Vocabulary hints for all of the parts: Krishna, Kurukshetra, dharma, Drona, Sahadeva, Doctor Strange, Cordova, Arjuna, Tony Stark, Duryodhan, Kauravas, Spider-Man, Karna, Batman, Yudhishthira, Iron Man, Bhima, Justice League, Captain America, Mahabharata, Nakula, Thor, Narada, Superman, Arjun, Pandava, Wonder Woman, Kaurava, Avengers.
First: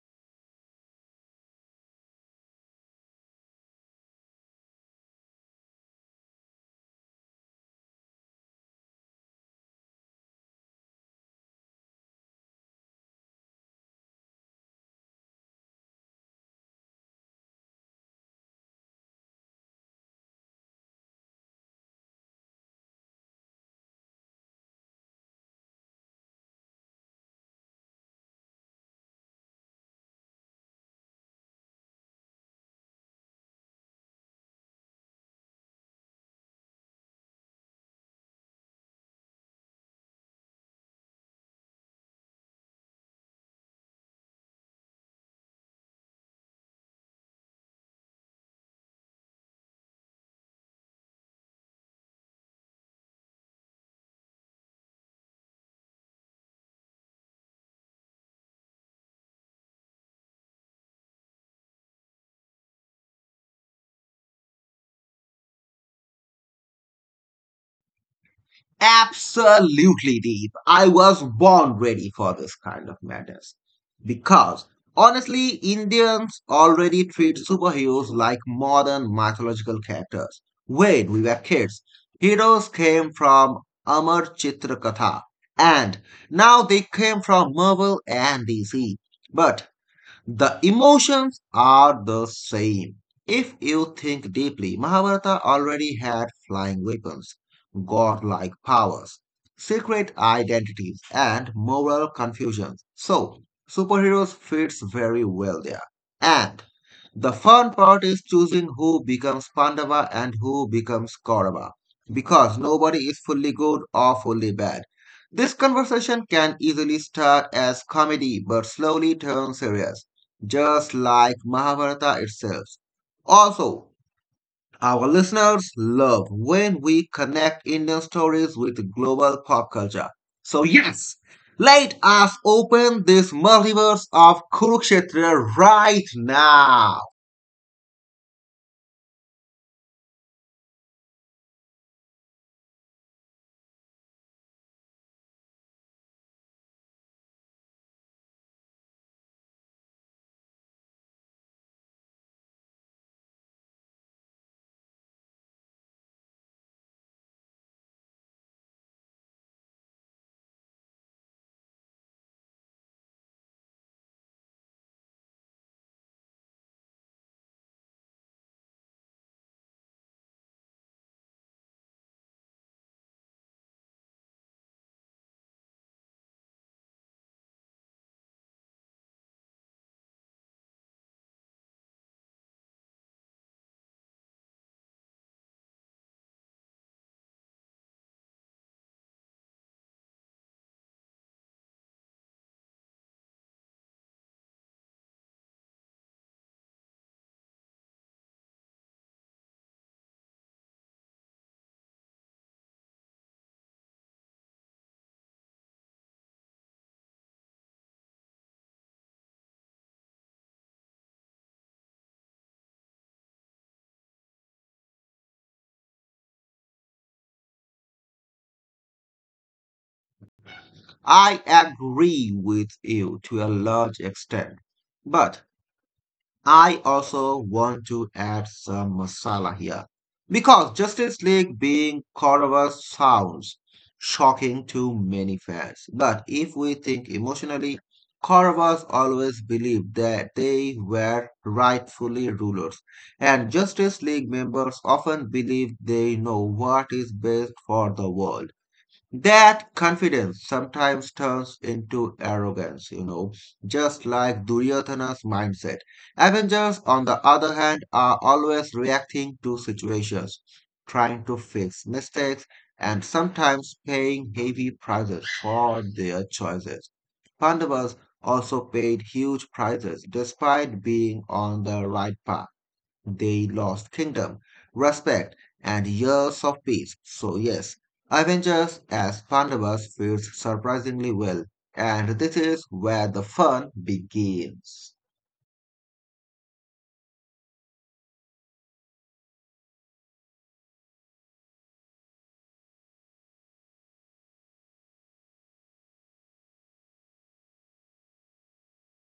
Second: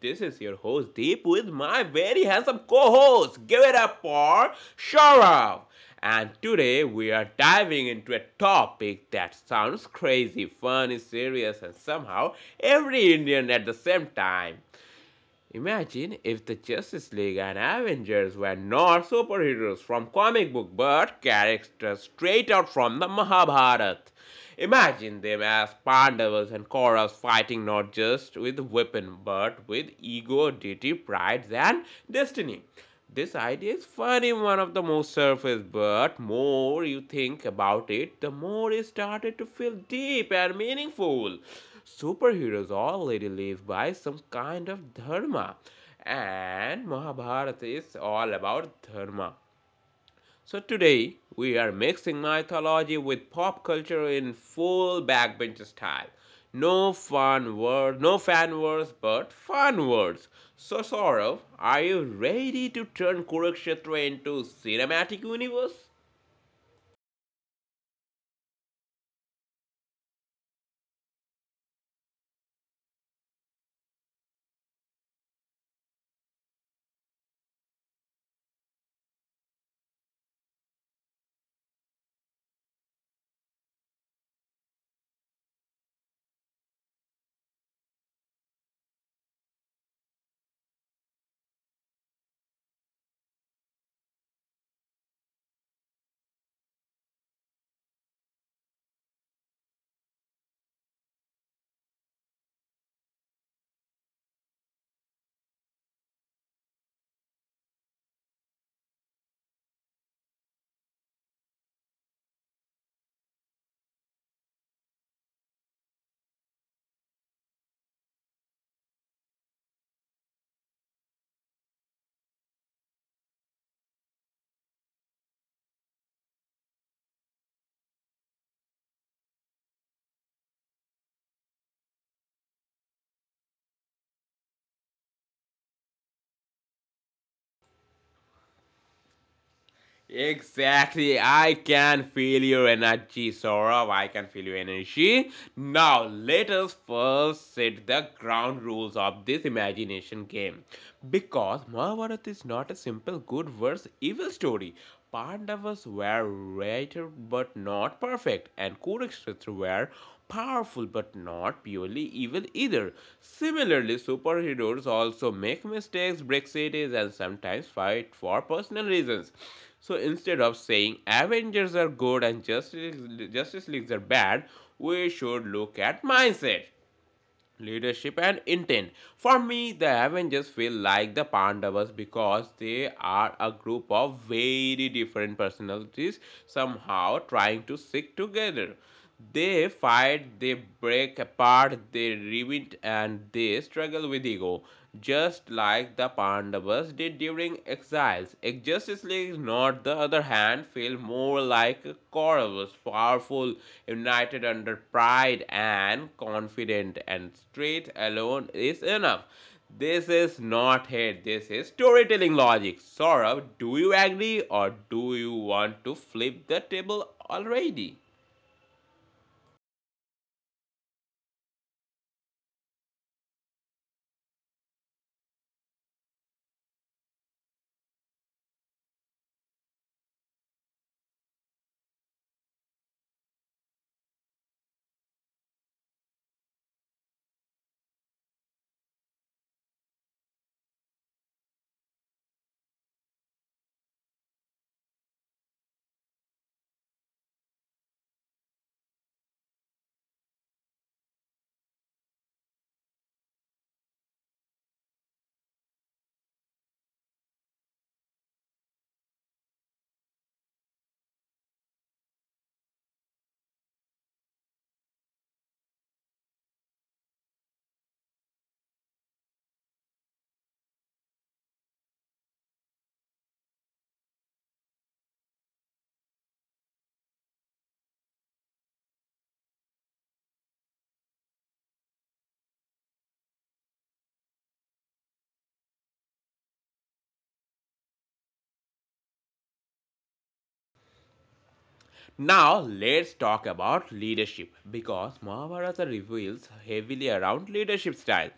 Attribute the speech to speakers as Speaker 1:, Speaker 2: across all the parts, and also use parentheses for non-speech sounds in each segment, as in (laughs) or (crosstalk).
Speaker 1: This is your host Deep with my very handsome co-host. Give it up for Sharav. And today we are diving into a topic that sounds crazy, funny, serious, and somehow every Indian at the same time. Imagine if the Justice League and Avengers were not superheroes from comic book but characters straight out from the Mahabharata. Imagine them as Pandavas and Kauravas fighting not just with weapon but with ego, duty, pride and destiny. This idea is funny, one of the most surface, but more you think about it, the more it started to feel deep and meaningful. Superheroes already live by some kind of dharma, and Mahabharata is all about dharma. So today we are mixing mythology with pop culture in full backbench style. No fun words, no fan words, but fun words. So Saurav, are you ready to turn Kurukshetra into cinematic universe?
Speaker 2: Absolutely, Deep. I was born ready for this kind of madness. Because, honestly, Indians already treat superheroes like modern mythological characters. When we were kids, heroes came from Amar Chitra Katha, and now they came from Marvel and DC. But the emotions are the same. If you think deeply, Mahabharata already had flying weapons, godlike powers, secret identities, and moral confusions. So, superheroes fits very well there. And the fun part is choosing who becomes Pandava and who becomes Kaurava, because nobody is fully good or fully bad. This conversation can easily start as comedy but slowly turn serious, just like Mahabharata itself. Also, our listeners love when we connect Indian stories with global pop culture. So, yes, let us open this multiverse of Kurukshetra right now.
Speaker 1: Exactly. I can feel your energy, Saurabh. I can feel your energy. Now, let us first set the ground rules of this imagination game. Because Mahabharata is not a simple good versus evil story. Pandavas were rated but not perfect, and Kurukshetra were powerful but not purely evil either. Similarly, superheroes also make mistakes, break cities, and sometimes fight for personal reasons. So instead of saying Avengers are good and Justice Leagues are bad, we should look at mindset, leadership, and intent. For me, the Avengers feel like the Pandavas because they are a group of very different personalities somehow trying to stick together. They fight, they break apart, they revent, and they struggle with ego just like the Pandavas did during exiles. Exjustly, not the other hand, feel more like Kauravas, powerful, united under pride and confident, and straight alone is enough. This is not hate, this is storytelling logic. Saurav, do you agree or do you want to flip the table already?
Speaker 2: I agree with you to a large extent. But I also want to add some masala here because Justice League being Cordova sounds shocking to many fans. But if we think emotionally, Cordovas always believed that they were rightfully rulers, and Justice League members often believe they know what is best for the world. That confidence sometimes turns into arrogance, you know, just like Duryodhana's mindset. Avengers, on the other hand, are always reacting to situations, trying to fix mistakes, and sometimes paying heavy prices for their choices. Pandavas also paid huge prices despite being on the right path. They lost kingdom, respect, and years of peace. So, yes, Avengers as Pandavas fits surprisingly well, and this is where the fun begins.
Speaker 1: Now let's talk about leadership because Mahabharata reveals heavily around leadership style.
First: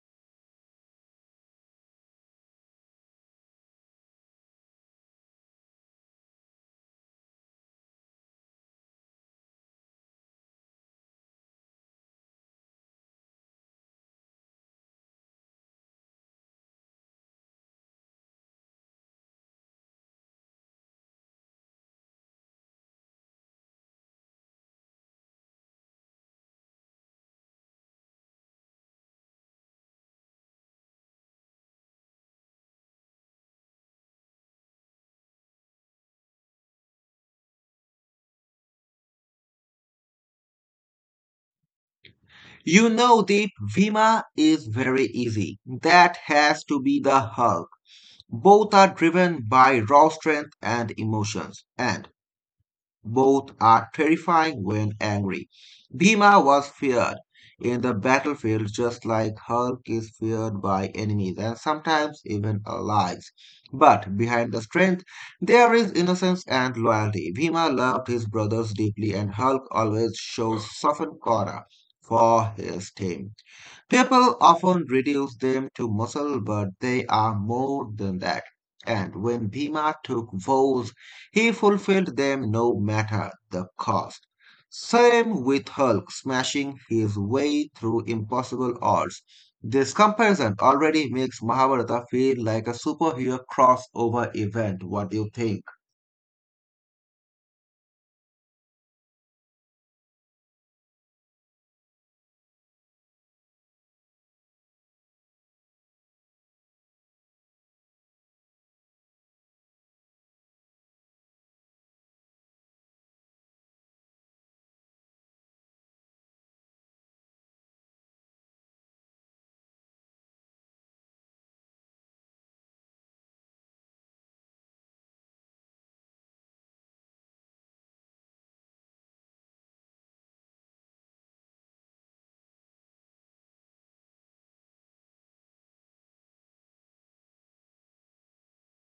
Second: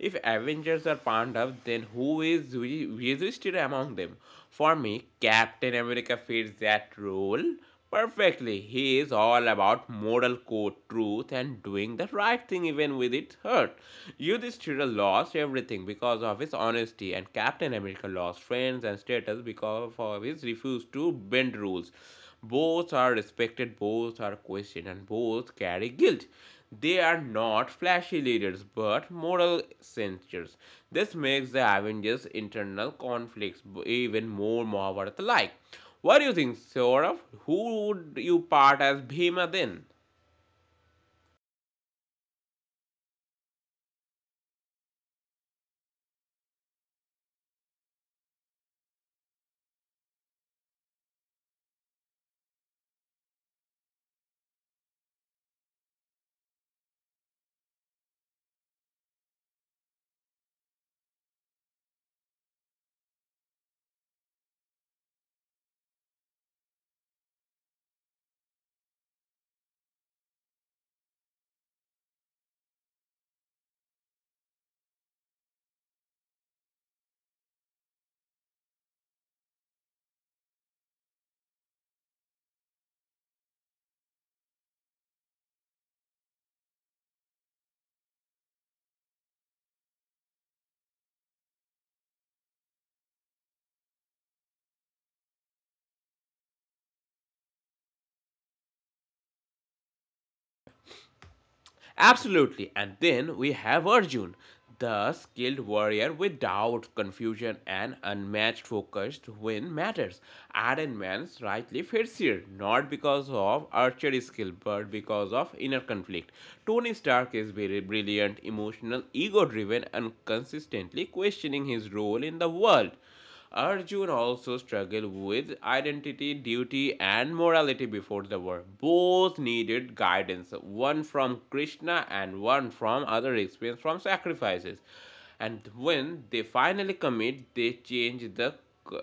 Speaker 1: If Avengers are Pandav, then who is resisted among them? For me, Captain America fits that role perfectly. He is all about moral code, truth, and doing the right thing even with it hurt. Yudhishthira lost everything because of his honesty, and Captain America lost friends and status because of his refuse to bend rules. Both are respected, both are questioned, and both carry guilt. They are not flashy leaders but moral censors. This makes the Avengers' internal conflicts even more Mahabharata like. What do you think, Saurav? Who would you part as Bhima then?
Speaker 2: You know, Deep, Vima is very easy. That has to be the Hulk. Both are driven by raw strength and emotions, and both are terrifying when angry. Bhima was feared in the battlefield just like Hulk is feared by enemies and sometimes even allies. But behind the strength, there is innocence and loyalty. Bhima loved his brothers deeply, and Hulk always shows softened corner for his team. People often reduce them to muscle, but they are more than that. And when Bhima took vows, he fulfilled them no matter the cost. Same with Hulk smashing his way through impossible odds. This comparison already makes Mahabharata feel like a superhero crossover event. What do you think?
Speaker 1: Absolutely. And then we have Arjun, the skilled warrior without confusion and unmatched focused when matters. Iron Man's rightly fits here, not because of archery skill, but because of inner conflict. Tony Stark is very brilliant, emotional, ego driven, and consistently questioning his role in the world. Arjun also struggled with identity, duty, and morality before the war. Both needed guidance, one from Krishna and one from other experience from sacrifices. And when they finally commit,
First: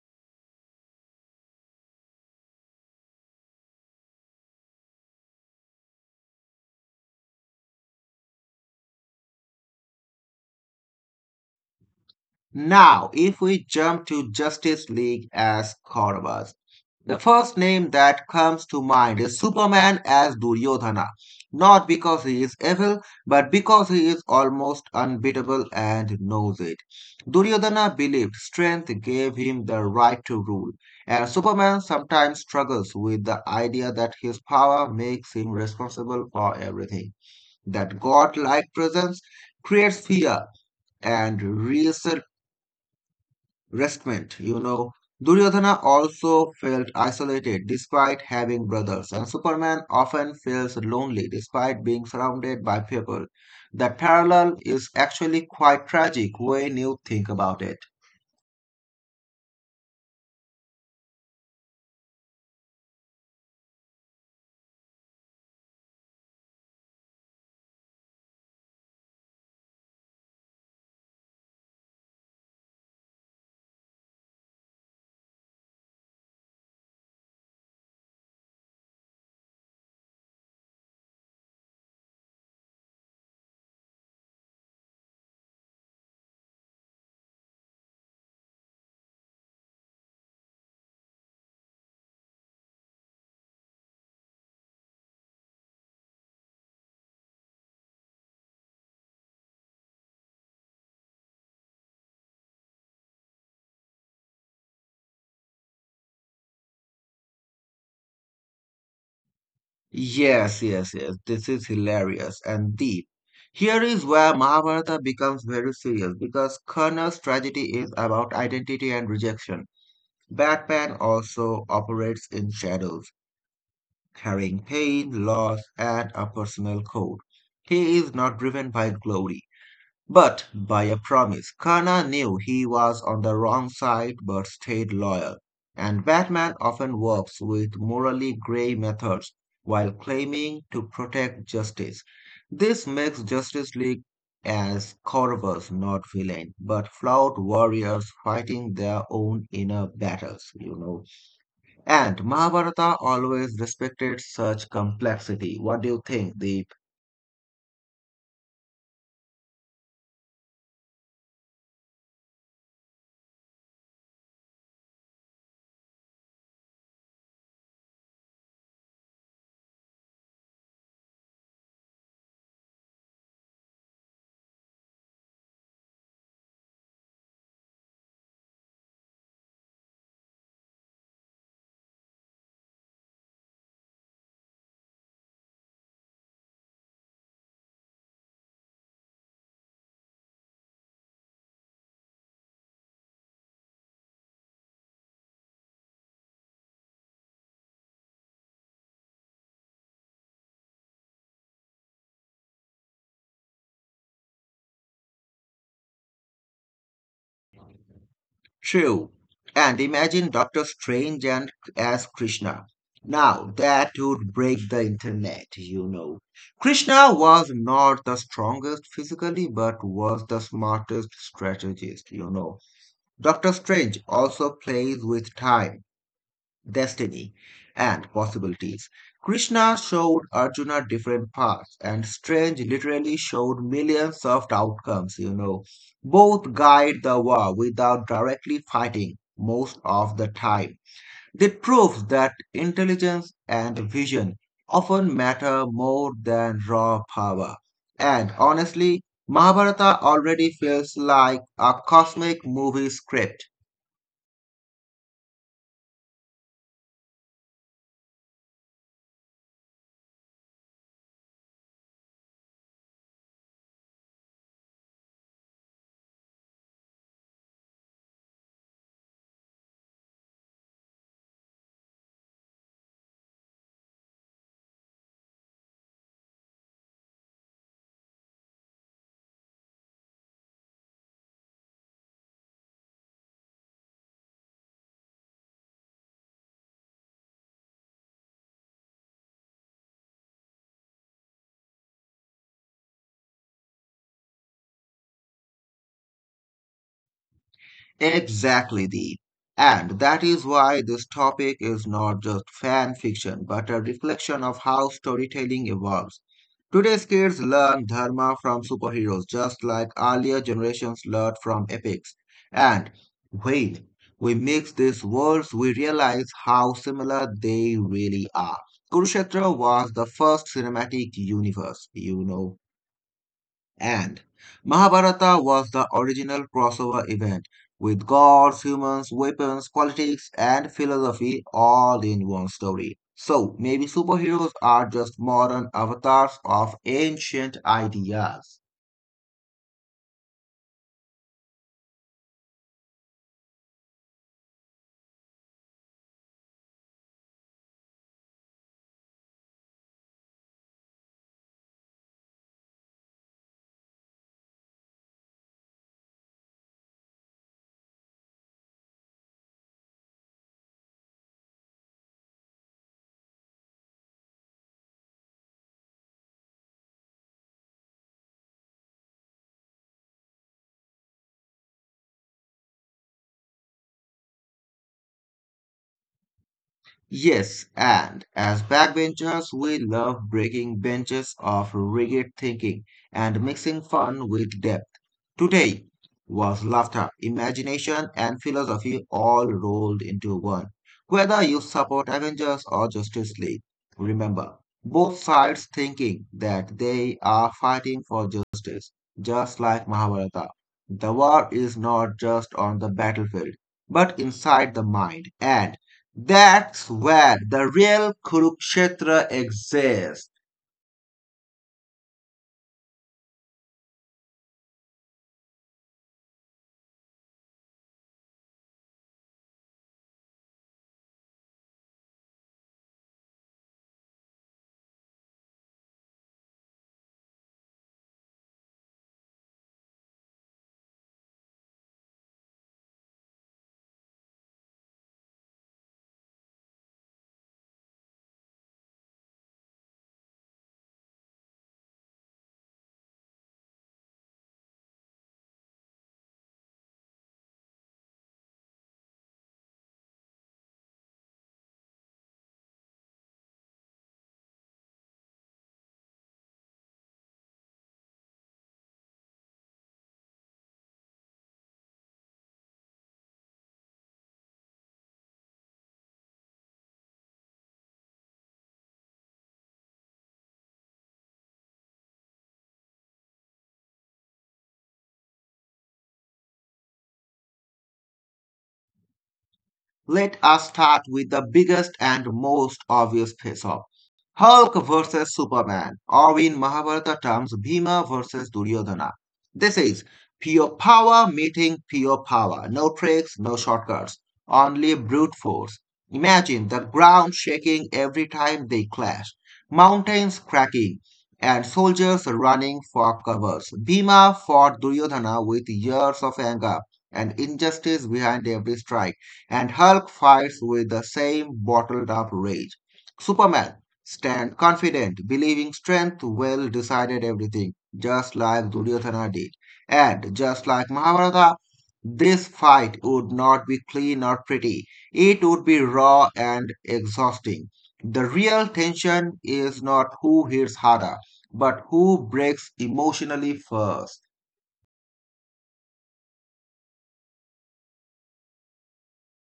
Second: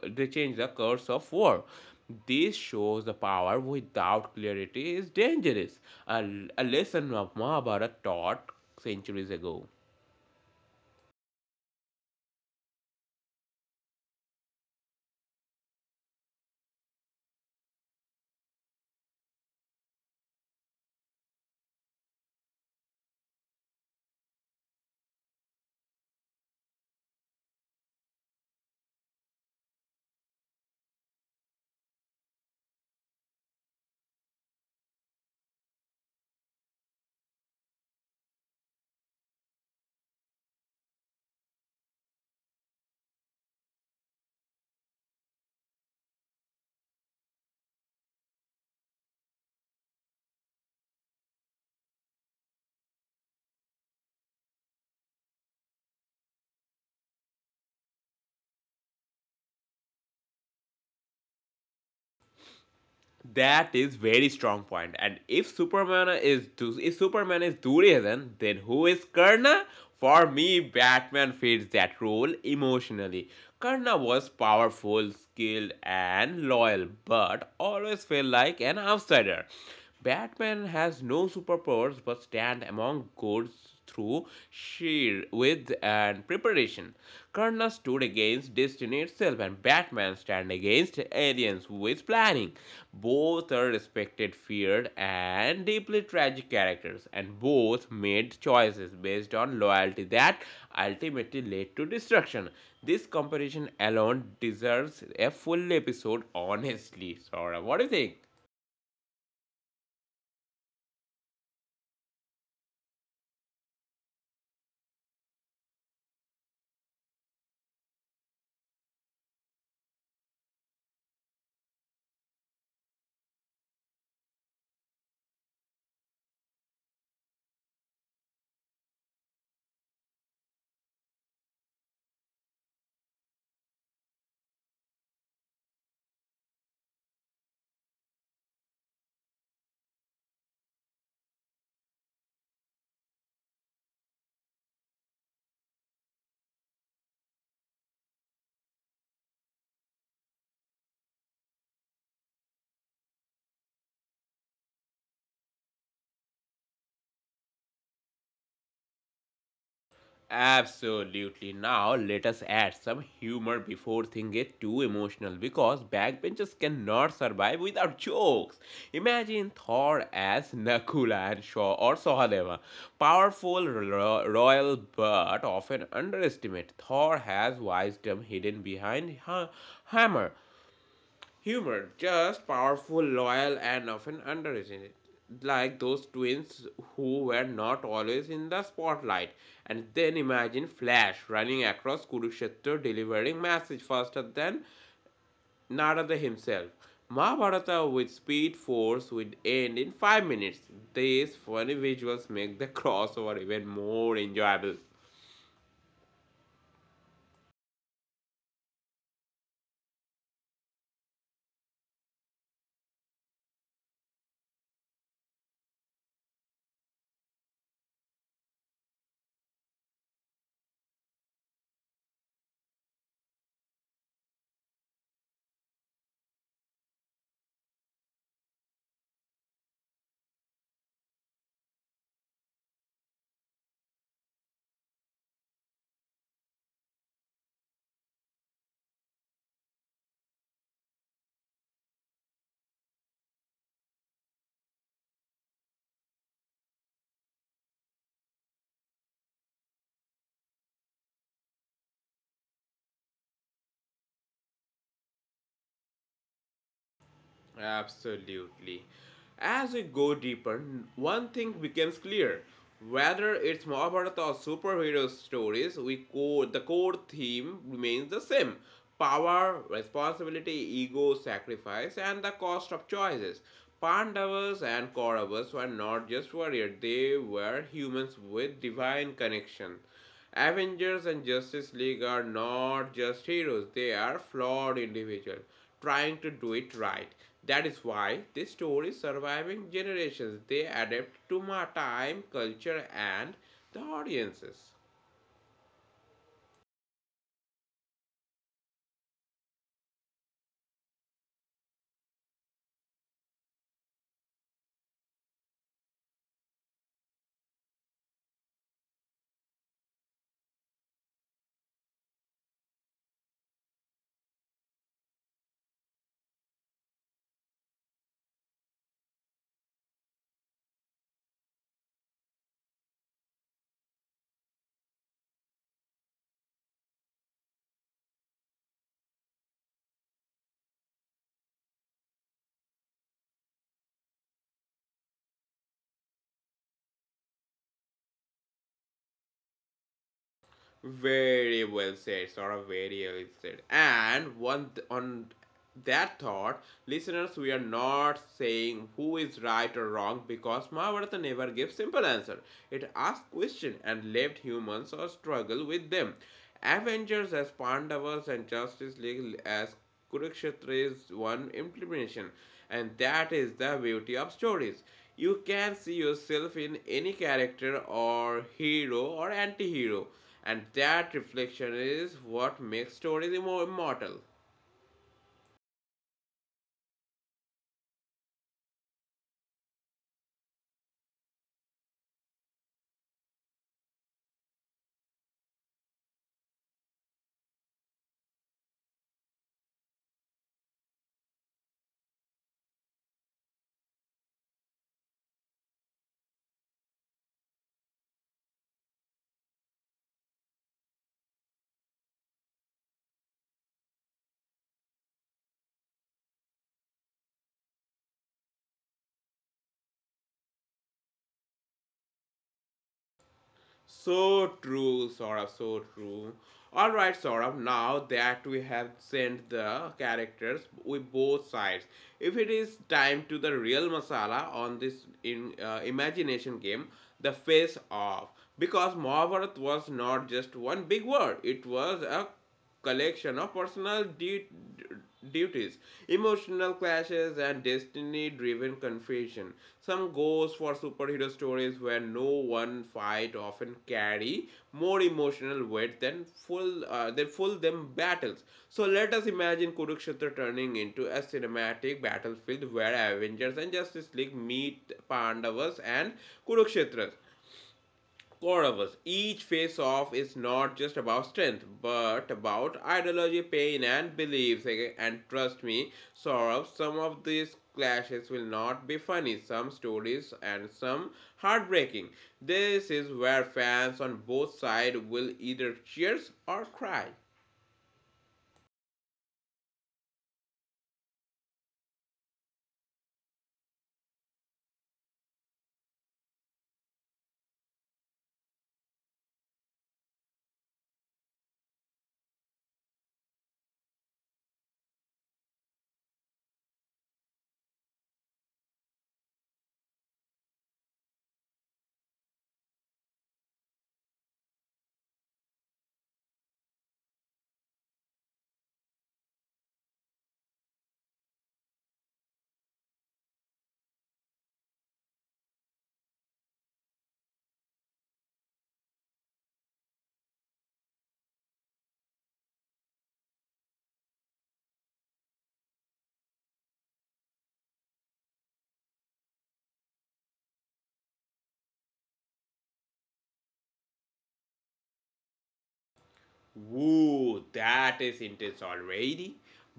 Speaker 1: they change the course of war. This shows the power without clarity is dangerous. A, a lesson of Mahabharata taught centuries ago.
Speaker 2: Now, if we jump to Justice League as Kauravas, the first name that comes to mind is Superman as Duryodhana, not because he is evil, but because he is almost unbeatable and knows it. Duryodhana believed strength gave him the right to rule, and Superman sometimes struggles with the idea that his power makes him responsible for everything. That godlike presence creates fear and restlessness, Restment, you know. Duryodhana also felt isolated despite having brothers, and Superman often feels lonely despite being surrounded by people. That parallel is actually quite tragic when you think about it.
Speaker 1: That is very strong point. And if Superman is Duryodhan, then who is Karna? For me, Batman fits that role emotionally. Karna was powerful, skilled, and loyal, but always felt like an outsider. Batman has no superpowers but stand among gods through sheer wit and preparation. Karna stood against destiny itself and Batman stand against aliens with planning. Both are respected, feared and deeply tragic characters and both made choices based on loyalty that ultimately led to destruction. This comparison alone deserves a full episode honestly. Sora, what do you think?
Speaker 2: Yes, yes, yes. This is hilarious and deep. Here is where Mahabharata becomes very serious because Karna's tragedy is about identity and rejection. Batman also operates in shadows, carrying pain, loss, and a personal code. He is not driven by glory, but by a promise. Kana knew he was on the wrong side but stayed loyal. And Batman often works with morally gray methods while claiming to protect justice. This makes Justice League as corvus, not villain, but flawed warriors fighting their own inner battles, you know. And Mahabharata always respected such complexity. What do you think, Deep?
Speaker 1: Absolutely. Now let us add some humor before things get too emotional because backbenchers cannot survive without jokes. Imagine Thor as Nakula and Shaw or Sahadeva. Powerful royal but often underestimated. Thor has wisdom hidden behind hammer. Humor, just powerful, loyal, and often underrated. Like those twins who were not always in the spotlight. And then imagine Flash running across Kurukshetra delivering message faster than Narada himself. Mahabharata with speed force would end in 5 minutes. These funny visuals make the (laughs) crossover even more enjoyable.
Speaker 2: True. And imagine Doctor Strange and as Krishna. Now that would break the internet, you know. Krishna was not the strongest physically, but was the smartest strategist, you know. Doctor Strange also plays with time, destiny, and possibilities. Krishna showed Arjuna different paths, and Strange literally showed millions of outcomes, you know. Both guide the war without directly fighting most of the time. It proves that intelligence and vision often matter more than raw power. And honestly, Mahabharata already feels like a cosmic movie script.
Speaker 1: Absolutely. As we go deeper, one thing becomes clear. Whether it's Mahabharata or superhero stories, the core theme remains the same power, responsibility, ego, sacrifice, and the cost of choices. Pandavas and Kauravas were not just warriors, they were humans with divine connection. Avengers and Justice League are not just heroes, they are flawed individuals trying to do it right. That is why this story is surviving generations. They adapt to my time, culture, and the audiences.
Speaker 2: Exactly, Deep. And that is why this topic is not just fan fiction, but a reflection of how storytelling evolves. Today's kids learn dharma from superheroes, just like earlier generations learned from epics. And when we mix these worlds, we realize how similar they really are. Kurukshetra was the first cinematic universe, you know. And Mahabharata was the original crossover event with gods, humans, weapons, politics, and philosophy all in one story. So maybe superheroes are just modern avatars of ancient ideas.
Speaker 1: Very well said, Sora. Very well said. And one on that thought, listeners, we are not saying who is right or wrong because Mahabharata never gives simple answer. It asks questions and left humans or struggle with them. Avengers as Pandavas and Justice League as Kurukshetra is one implementation, and that is the beauty of stories. You can see yourself in any character or hero or anti hero, and that reflection is what makes stories immortal.
Speaker 2: Yes, and as backbenchers, we love breaking benches of rigid thinking and mixing fun with depth. Today was laughter, imagination, and philosophy all rolled into one. Whether you support Avengers or Justice League, remember both sides thinking that they are fighting for justice, just like Mahabharata. The war is not just on the battlefield, but inside the mind, and that's where the real Kurukshetra exists.
Speaker 1: So true, Saurabh, so true. Alright, Saurabh, now that we have sent the characters with both sides, if it is time to the real masala on this in imagination game, the face off. Because Mahabharat was not just one big war, it was a collection of personal duties, emotional clashes, and destiny driven confusion. Some goes for superhero stories where no one fight often carry more emotional weight than full them battles. So let us imagine Kurukshetra turning into a cinematic battlefield where Avengers and Justice League meet Pandavas and Kurukshetras. Four of us. Each face off is not just about strength, but about ideology, pain, and beliefs. Okay, and trust me, Saurabh, some of these clashes will not be funny, some stories, and some heartbreaking. This is where fans on both sides will either cheers or cry.
Speaker 2: Let us start with the biggest and most obvious face off, Hulk versus Superman, or in Mahabharata terms, Bhima versus Duryodhana. This is pure power meeting pure power. No tricks, no shortcuts, only brute force. Imagine the ground shaking every time they clash, mountains cracking, and soldiers running for covers. Bhima fought Duryodhana with years of anger and injustice behind every strike, and Hulk fights with the same bottled up rage. Superman stands confident, believing strength will decide everything, just like Duryodhana did. And just like Mahabharata, this fight would not be clean or pretty. It would be raw and exhausting. The real tension is not who hits harder, but who breaks emotionally first.
Speaker 1: Woo, that is intense already.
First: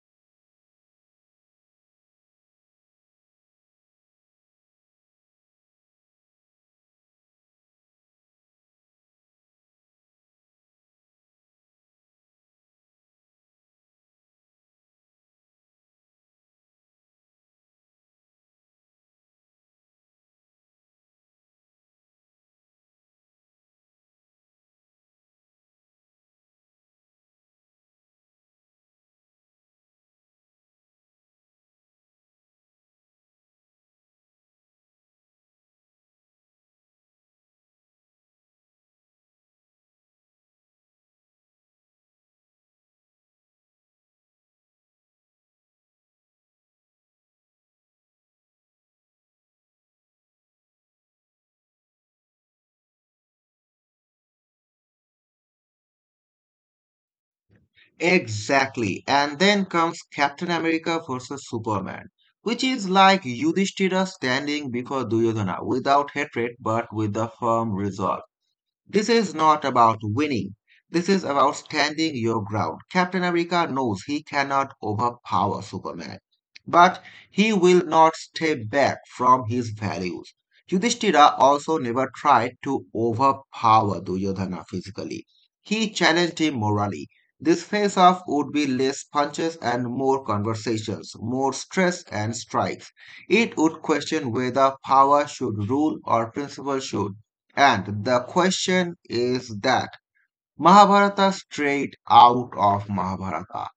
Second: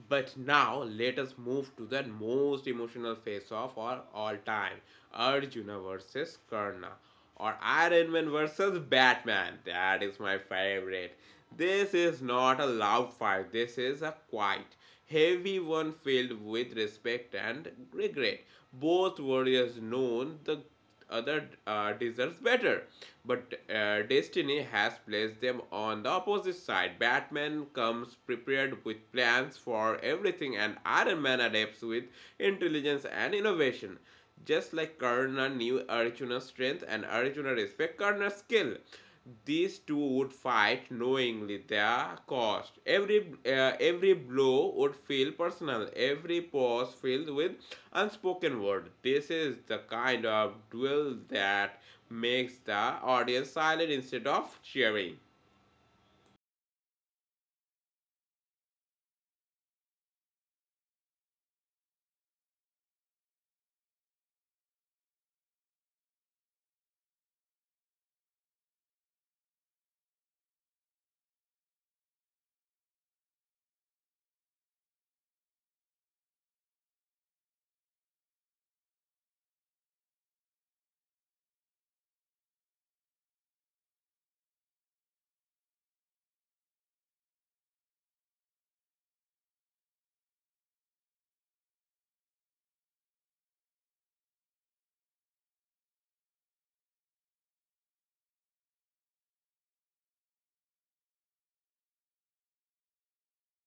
Speaker 1: But now let us move to the most emotional face off of all time Arjuna versus Karna or Iron Man versus Batman. That is my favorite. This is not a loud fight, this is a quiet, heavy one filled with respect and regret. Both warriors known the other deserves better. But destiny has placed them on the opposite side. Batman comes prepared with plans for everything, and Iron Man adapts with intelligence and innovation. Just like Karna knew Arjuna's strength and Arjuna respect Karna's skill. These two would fight knowingly their cost. Every blow would feel personal. Every pause filled with unspoken word. This is the kind of duel that makes the audience silent instead of cheering.
Speaker 2: Exactly. And then comes Captain America versus Superman, which is like Yudhishthira standing before Duryodhana without hatred but with a firm resolve. This is not about winning. This is about standing your ground. Captain America knows he cannot overpower Superman, but he will not step back from his values. Yudhishthira also never tried to overpower Duryodhana physically. He challenged him morally. This face off would be less punches and more conversations, more stress and strikes. It would question whether power should rule or principle should. And the question is that Mahabharata straight out of Mahabharata.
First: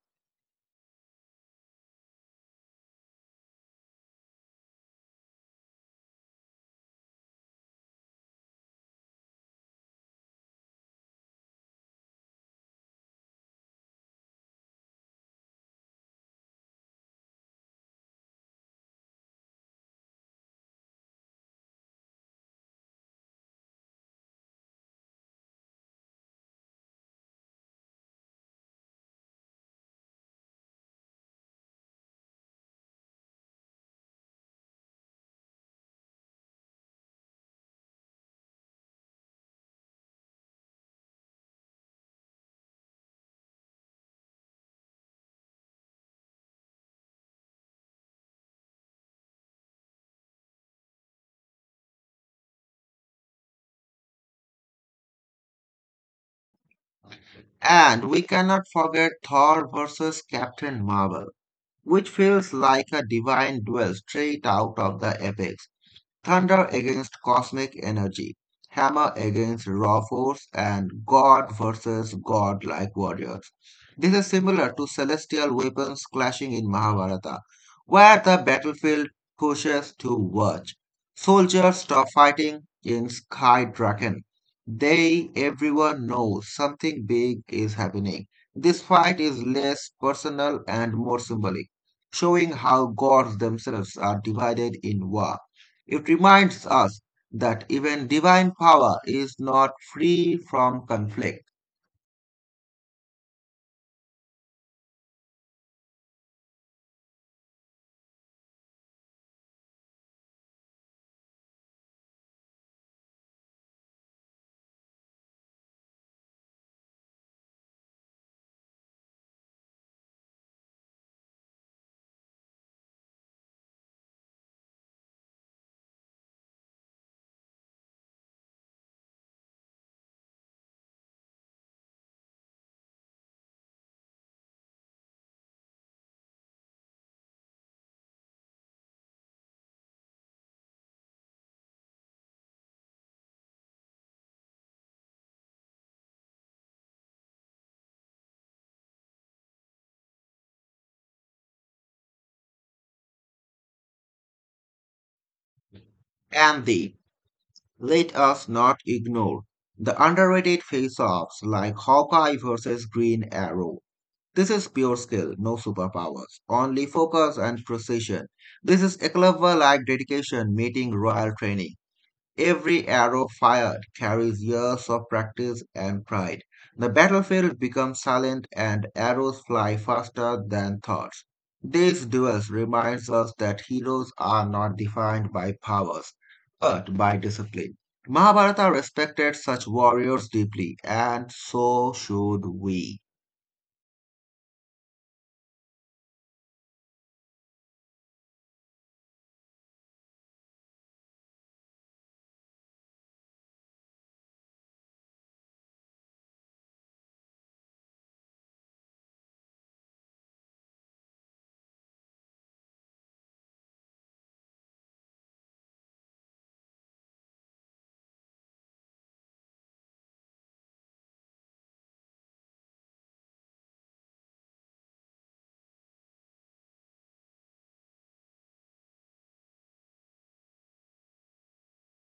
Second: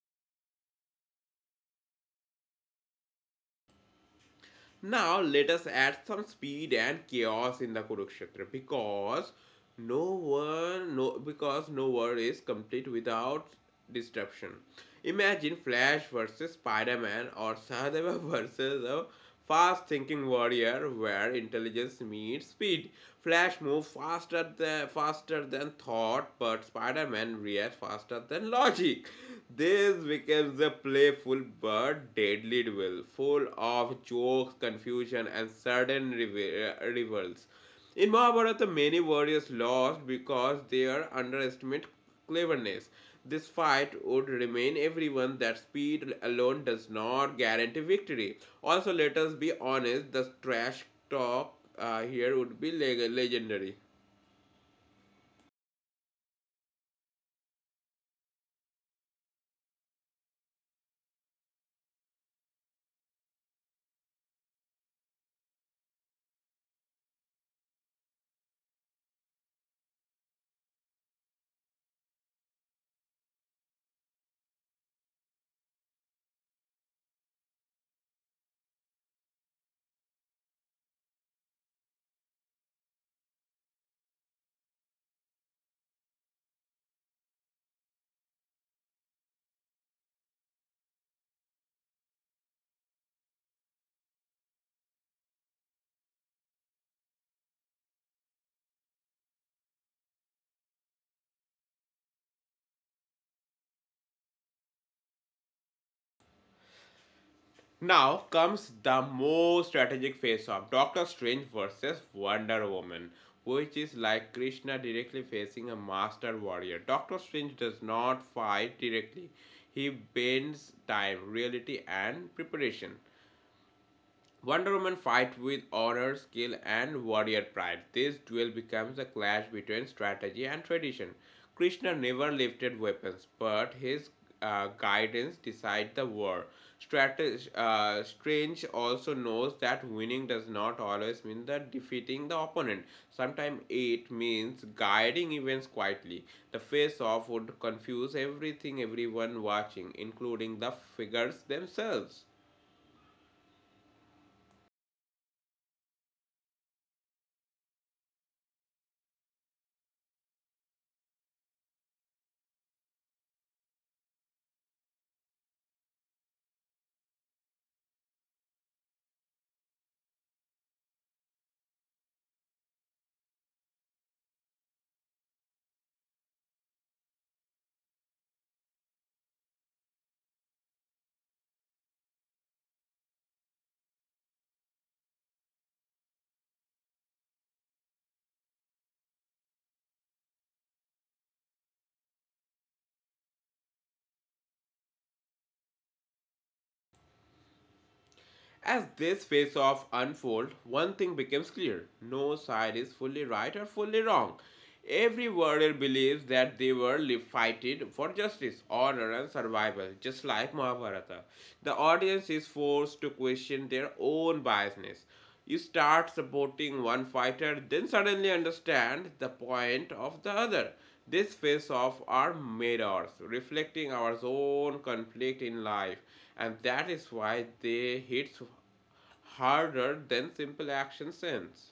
Speaker 1: Now let us add some speed and chaos in the Kurukshetra because no one no because no war is complete without disruption. Imagine Flash versus Spider-Man or Sahadeva (laughs) versus a fast-thinking warrior where intelligence meets speed. Flash moves faster than thought, but Spider-Man reacts faster than logic. This becomes a playful but deadly duel, full of jokes, confusion, and sudden revels. In Mahabharata, many warriors lost because they underestimate cleverness. This fight would remain everyone that speed alone does not guarantee victory. Also, let us be honest, the trash talk here would be legendary.
Speaker 2: And we cannot forget Thor versus Captain Marvel, which feels like a divine duel straight out of the epics. Thunder against cosmic energy, hammer against raw force, and God versus God-like warriors. This is similar to celestial weapons clashing in Mahabharata, where the battlefield pushes to verge. Soldiers stop fighting in Sky Draken. They, everyone knows something big is happening. This fight is less personal and more symbolic, showing how gods themselves are divided in war. It reminds us that even divine power is not free from conflict.
Speaker 1: Now comes the most strategic face-off: Doctor Strange versus Wonder Woman, which is like Krishna directly facing a master warrior. Doctor Strange does not fight directly, he bends time, reality, and preparation. Wonder Woman fights with honor, skill, and warrior pride. This duel becomes a clash between strategy and tradition. Krishna never lifted weapons, but his guidance decides the war. Strange also knows that winning does not always mean the defeating the opponent. Sometimes it means guiding events quietly. The face-off would confuse everything, everyone watching, including the figures themselves.
Speaker 2: And the let us not ignore the underrated face offs like Hawkeye versus Green Arrow. This is pure skill, no superpowers, only focus and precision. This is a clever like dedication meeting royal training. Every arrow fired carries years of practice and pride. The battlefield becomes silent and arrows fly faster than thoughts. These duels reminds us that heroes are not defined by powers, but by discipline. Mahabharata respected such warriors deeply, and so should we.
Speaker 1: As this face off unfolds, one thing becomes clear no side is fully right or fully wrong. Every warrior believes that they were fighting for justice, honor, and survival, just like Mahabharata. The audience is forced to question their own biasness. You start supporting one fighter, then suddenly understand the point of the other. These face offs are mirrors, reflecting our own conflict in life and that is why they hit harder than simple action sends.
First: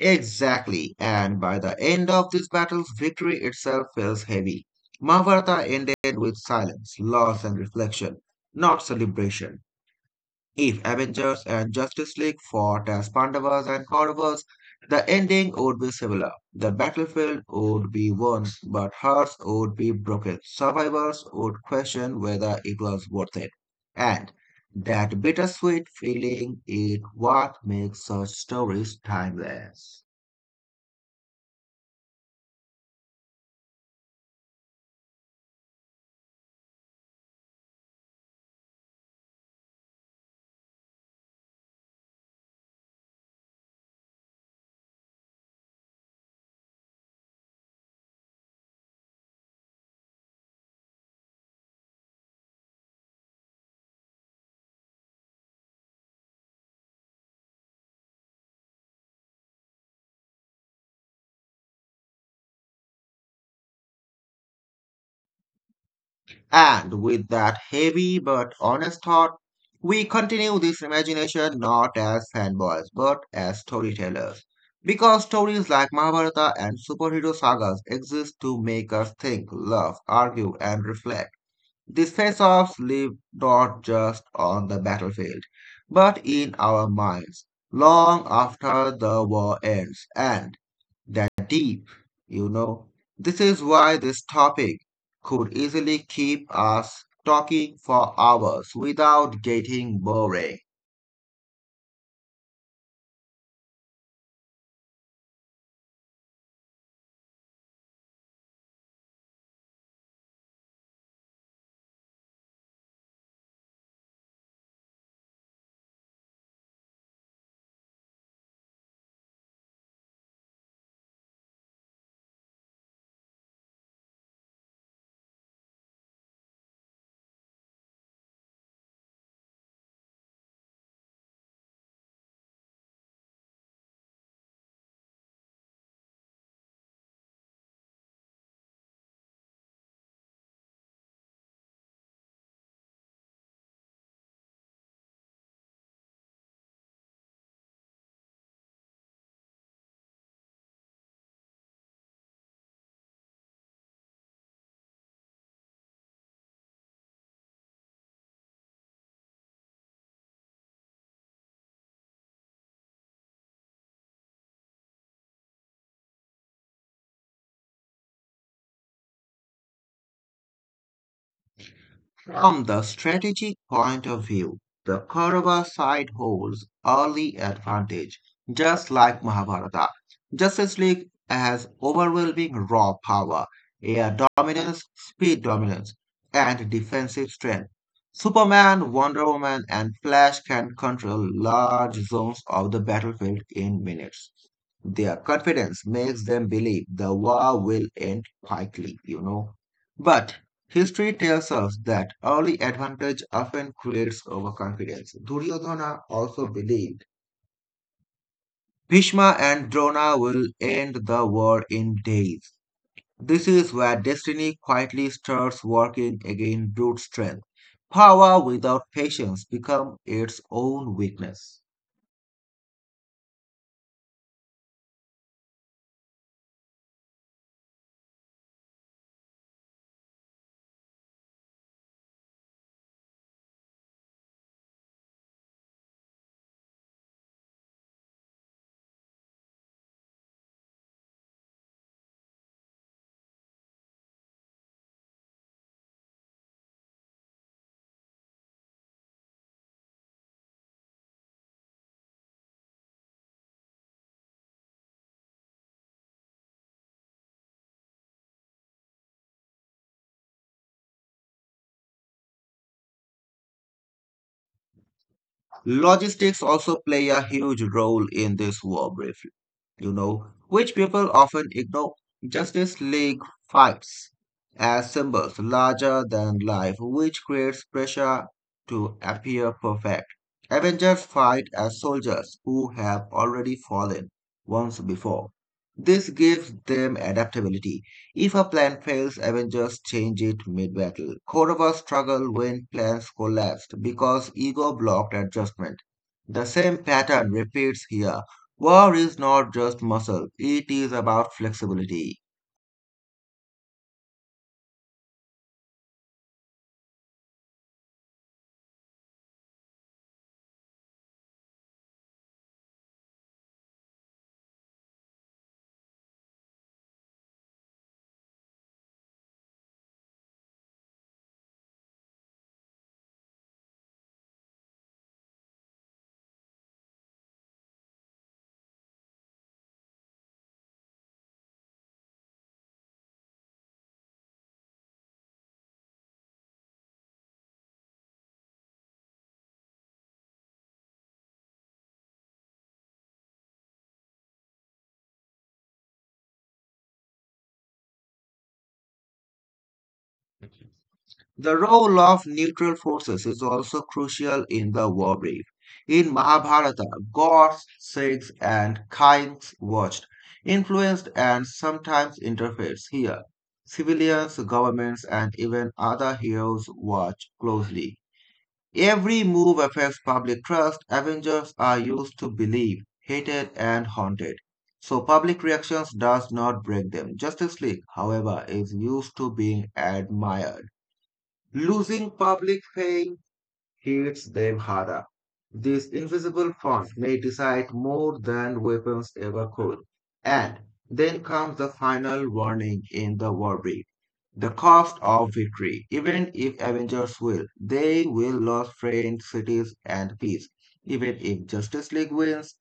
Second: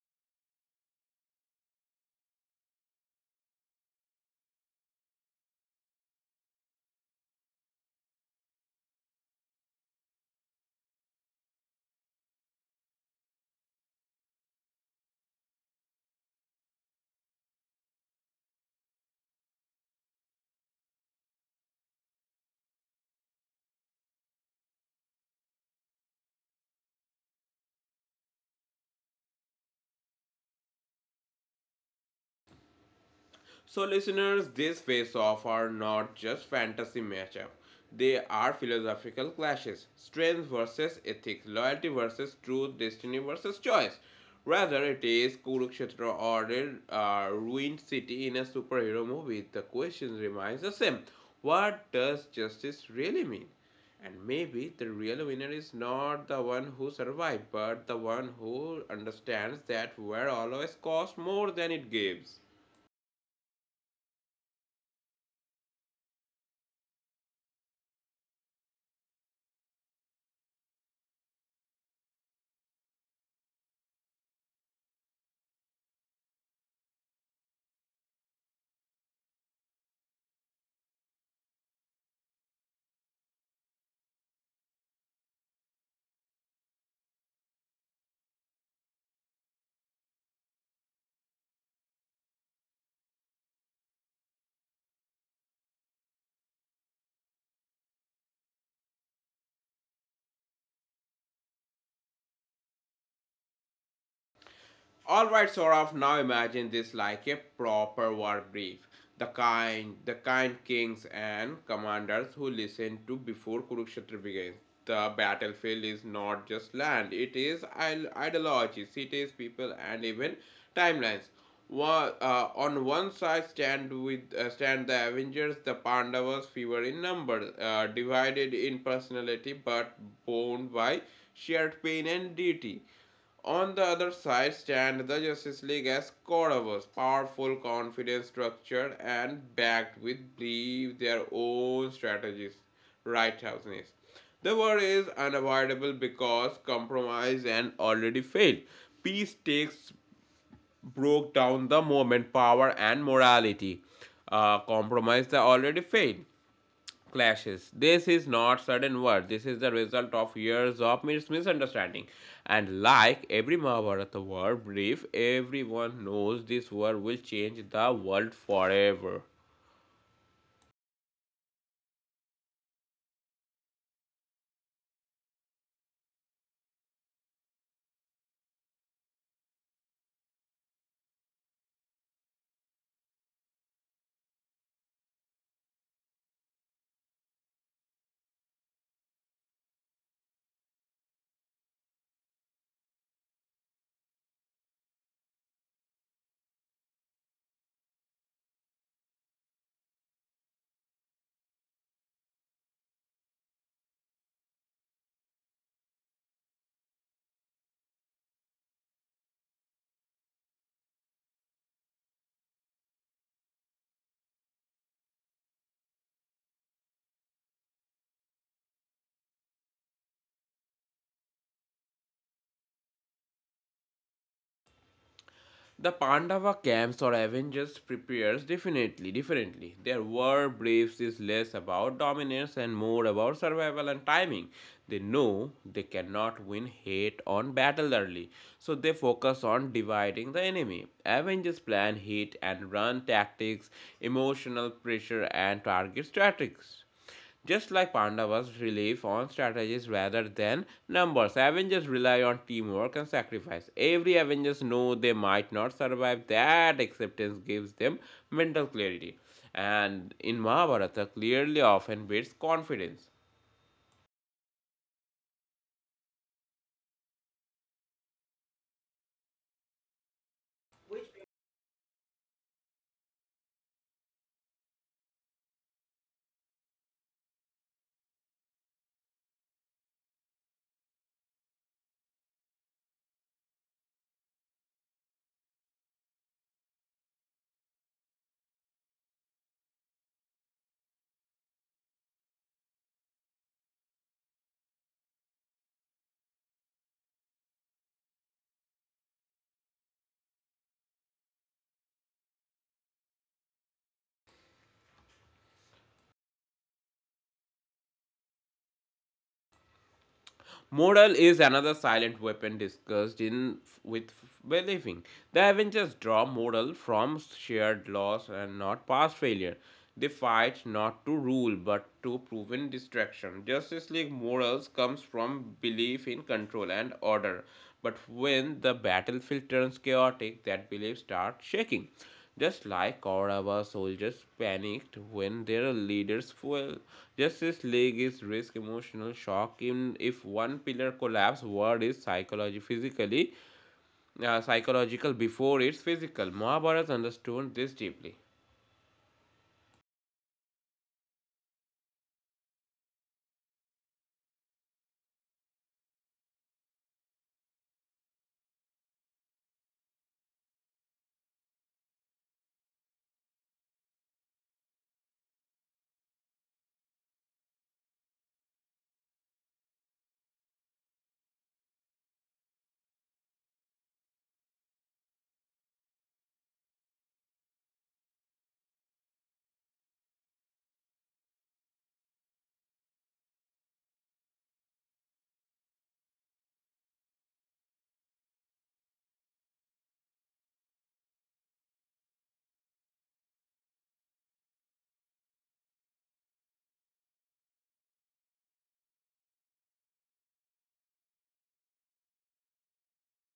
Speaker 2: Exactly, and by the end of these battles, victory itself feels heavy. Mahabharata ended with silence, loss, and reflection, not celebration. If Avengers and Justice League fought as Pandavas and Kauravas, the ending would be similar. The battlefield would be won, but hearts would be broken. Survivors would question whether it was worth it. And that bittersweet feeling is what makes such stories timeless.
Speaker 1: So, listeners, these face offs are not just fantasy matchups; they are philosophical clashes, strength versus ethics, loyalty versus truth, destiny versus choice. Rather, it is Kurukshetra or a ruined city in a superhero movie. The question remains the same what does justice really mean? And maybe the real winner is not the one who survived, but the one who understands that war always costs more than it gives.
Speaker 2: And with that heavy but honest thought, we continue this imagination not as fanboys but as storytellers. Because stories like Mahabharata and superhero sagas exist to make us think, love, argue, and reflect. These face offs live not just on the battlefield, but in our minds, long after the war ends. And that, deep, you know. This is why this topic could easily keep us talking for hours without getting boring.
Speaker 1: Alright, Saurav, now imagine this like a proper war brief. The kind kings and commanders who listened to before Kurukshetra begins. The battlefield is not just land, it is ideology, cities, people, and even timelines. On one side stand the Avengers, the Pandavas, fewer in number, divided in personality but bound by shared pain and duty. On the other side stand the Justice League as Corvus, powerful, confident, structured, and backed with believe their own strategies, righteousness. The war is unavoidable because compromise and already failed. Peace takes broke down the movement, power, and morality. Compromise the already failed clashes. This is not sudden war. This is the result of years of misunderstanding. And like every Mahabharata war brief, everyone knows this war will change the world forever.
Speaker 2: From the strategic point of view, the Kaurava side holds early advantage, just like Mahabharata. Justice League has overwhelming raw power, air dominance, speed dominance, and defensive strength. Superman, Wonder Woman, and Flash can control large zones of the battlefield in minutes. Their confidence makes them believe the war will end quickly, you know. But history tells us that early advantage often creates overconfidence. Duryodhana also believed Bhishma and Drona will end the war in days. This is where destiny quietly starts working against brute strength. Power without patience becomes its own weakness.
Speaker 1: The Pandava camps or Avengers prepares definitely differently. Their war briefs is less about dominance and more about survival and timing. They know they cannot win hate on battle early, so they focus on dividing the enemy. Avengers plan hit and run tactics, emotional pressure, and target strategies. Just like Pandavas rely on strategies rather than numbers, Avengers rely on teamwork and sacrifice. Every Avengers know they might not survive. That acceptance gives them mental clarity. And in Mahabharata, clearly often builds confidence.
Speaker 2: Logistics also play a huge role in this war brief, you know, which people often ignore. Justice League fights as symbols larger than life, which creates pressure to appear perfect. Avengers fight as soldiers who have already fallen once before. This gives them adaptability. If a plan fails, Avengers change it mid battle. Korova struggle when plans collapsed because ego blocked adjustment. The same pattern repeats here. War is not just muscle, it is about flexibility.
Speaker 1: Moral is another silent weapon discussed in with believing. The Avengers draw moral from shared loss and not past failure. They fight not to rule but to proven destruction. Justice League morals comes from belief in control and order. But when the battlefield turns chaotic, that belief starts shaking. Just like Kaurava soldiers panicked when their leaders fell, Justice League is risk emotional shock. In if one pillar collapse, world is psychology physically, psychological before it's physical. Mahabharata understood this deeply.
Speaker 2: The role of neutral forces is also crucial in the war brief. In Mahabharata, gods, Sikhs, and kings watched, influenced, and sometimes interfered. Here, civilians, governments, and even other heroes watch closely. Every move affects public trust. Avengers are used to believe, hated, and haunted. So public reactions does not break them. Justice League, however, is used to being admired. Losing public faith hits them harder. This invisible force may decide more than weapons ever could. And then comes the final warning in the war brief. The cost of victory. Even if Avengers will, they will lose friends, cities, and peace. Even if Justice League wins,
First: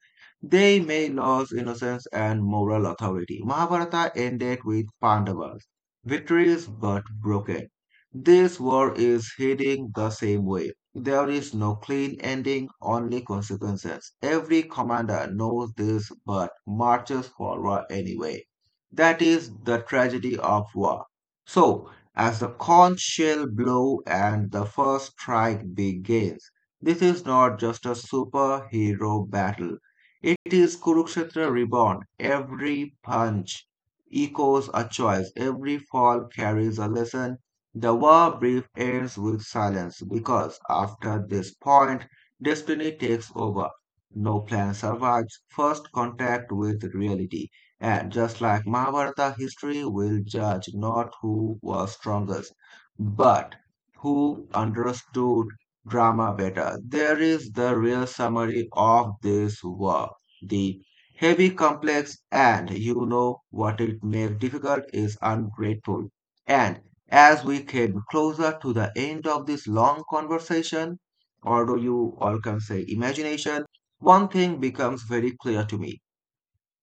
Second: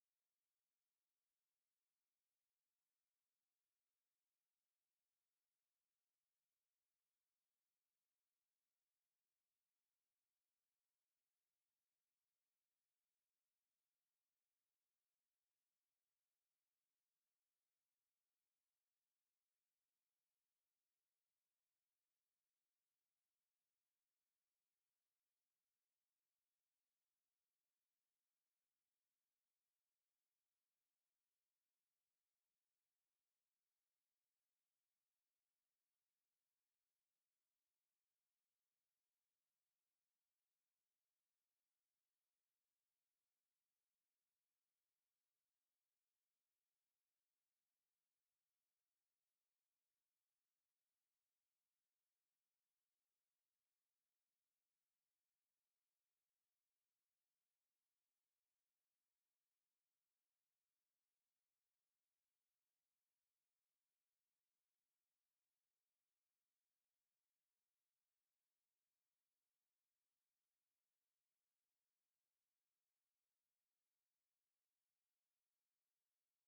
Speaker 2: they may lose innocence and moral authority. Mahabharata ended with Pandavas. Victories but broken. This war is heading the same way. There is no clean ending, only consequences. Every commander knows this but marches forward anyway. That is the tragedy of war. So, as the conch shell blow and the first strike begins, this is not just a superhero battle. It is Kurukshetra reborn. Every punch echoes a choice. Every fall carries a lesson. The war brief ends with silence because after this point, destiny takes over. No plan survives first contact with reality. And just like Mahabharata, history will judge not who was strongest, but who understood drama better. There is the real summary of this war. The heavy, complex, and you know what it makes difficult is ungrateful. And as we came closer to the end of this long conversation, although you all can say imagination, one thing becomes very clear to me.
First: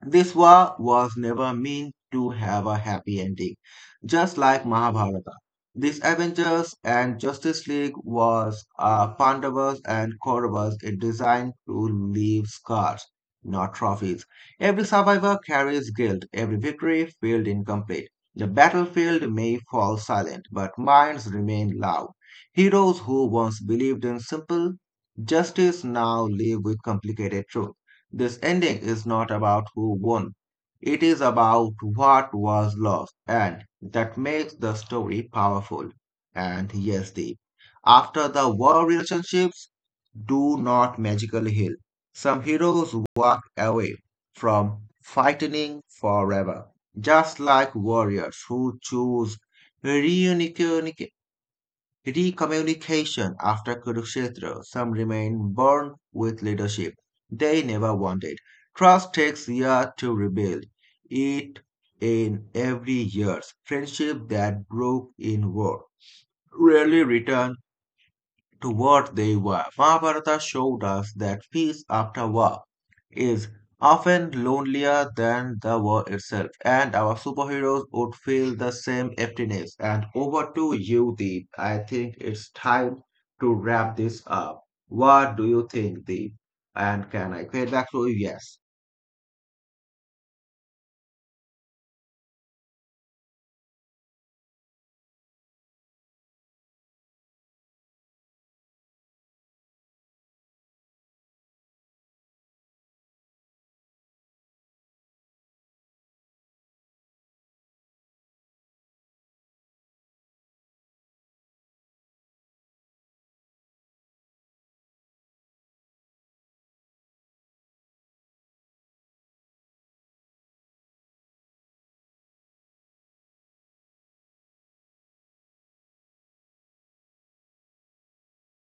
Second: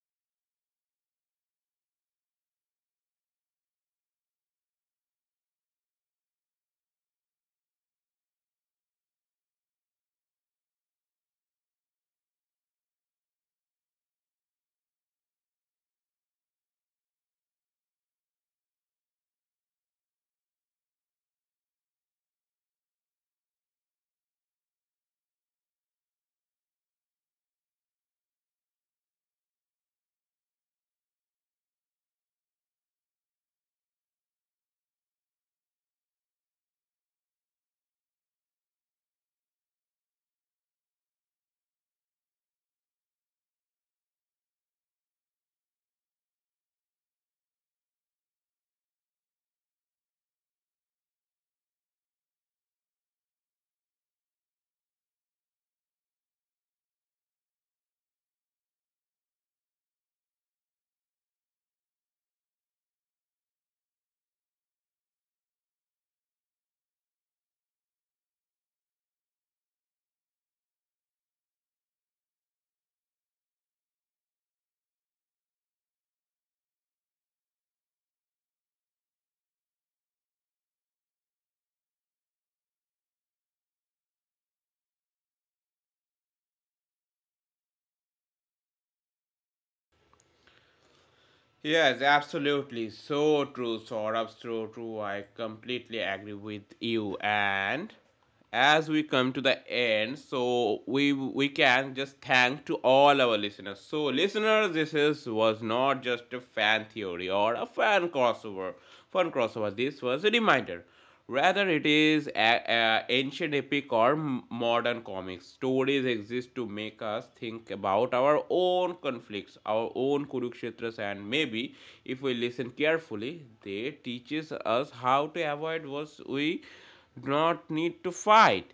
Speaker 2: This war was never meant to have a happy ending, just like Mahabharata. These Avengers and Justice League was Pandavas and Kauravas it designed to leave scars, not trophies. Every survivor carries guilt, every victory felt incomplete. The battlefield may fall silent, but minds remain loud. Heroes who once believed in simple justice now live with complicated truth. This ending is not about who won, it is about what was lost, and that makes the story powerful. And yes, Deep, after the war, relationships do not magically heal. Some heroes walk away from fighting forever, just like warriors who choose reunification recommunication after Kurukshetra, some remain born with leadership they never wanted. Trust takes years to rebuild. It in every years. Friendship that broke in war rarely return to what they were. Mahabharata showed us that peace after war is often lonelier than the war itself, and our superheroes would feel the same emptiness. And over to you, Deep. I think it's time to wrap this up. What do you think, Deep? And can I get back to you? Yes.
Speaker 1: Yes, absolutely. So true, Saurabh. So true. I completely agree with you. And as we come to the end, so we can just thank to all our listeners. So, listeners, this is was not just a fan theory or a fan crossover. Fun crossover. This was a reminder rather, it is a ancient epic or modern comics. Stories exist to make us think about our own conflicts, our own Kurukshetras, and maybe if we listen carefully, they teaches us how to avoid what we do not need to fight.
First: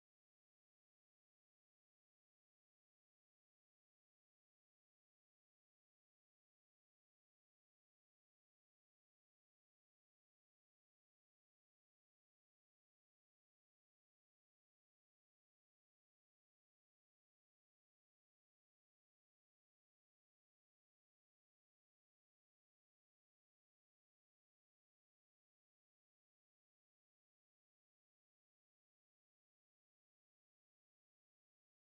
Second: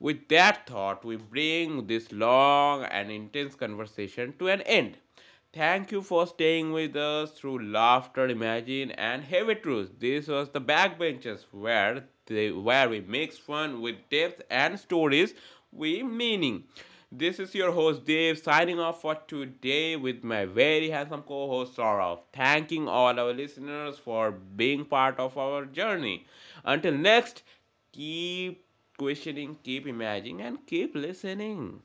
Speaker 1: With that thought, we bring this long and intense conversation to an end. Thank you for staying with us through laughter, imagine, and heavy truths. This was the backbenches where we mix fun with depth and stories with meaning. This is your host Dave signing off for today with my very handsome co-host Saurav. Thanking all our listeners for being part of our journey. Until next, keep questioning, keep imagining, and keep listening.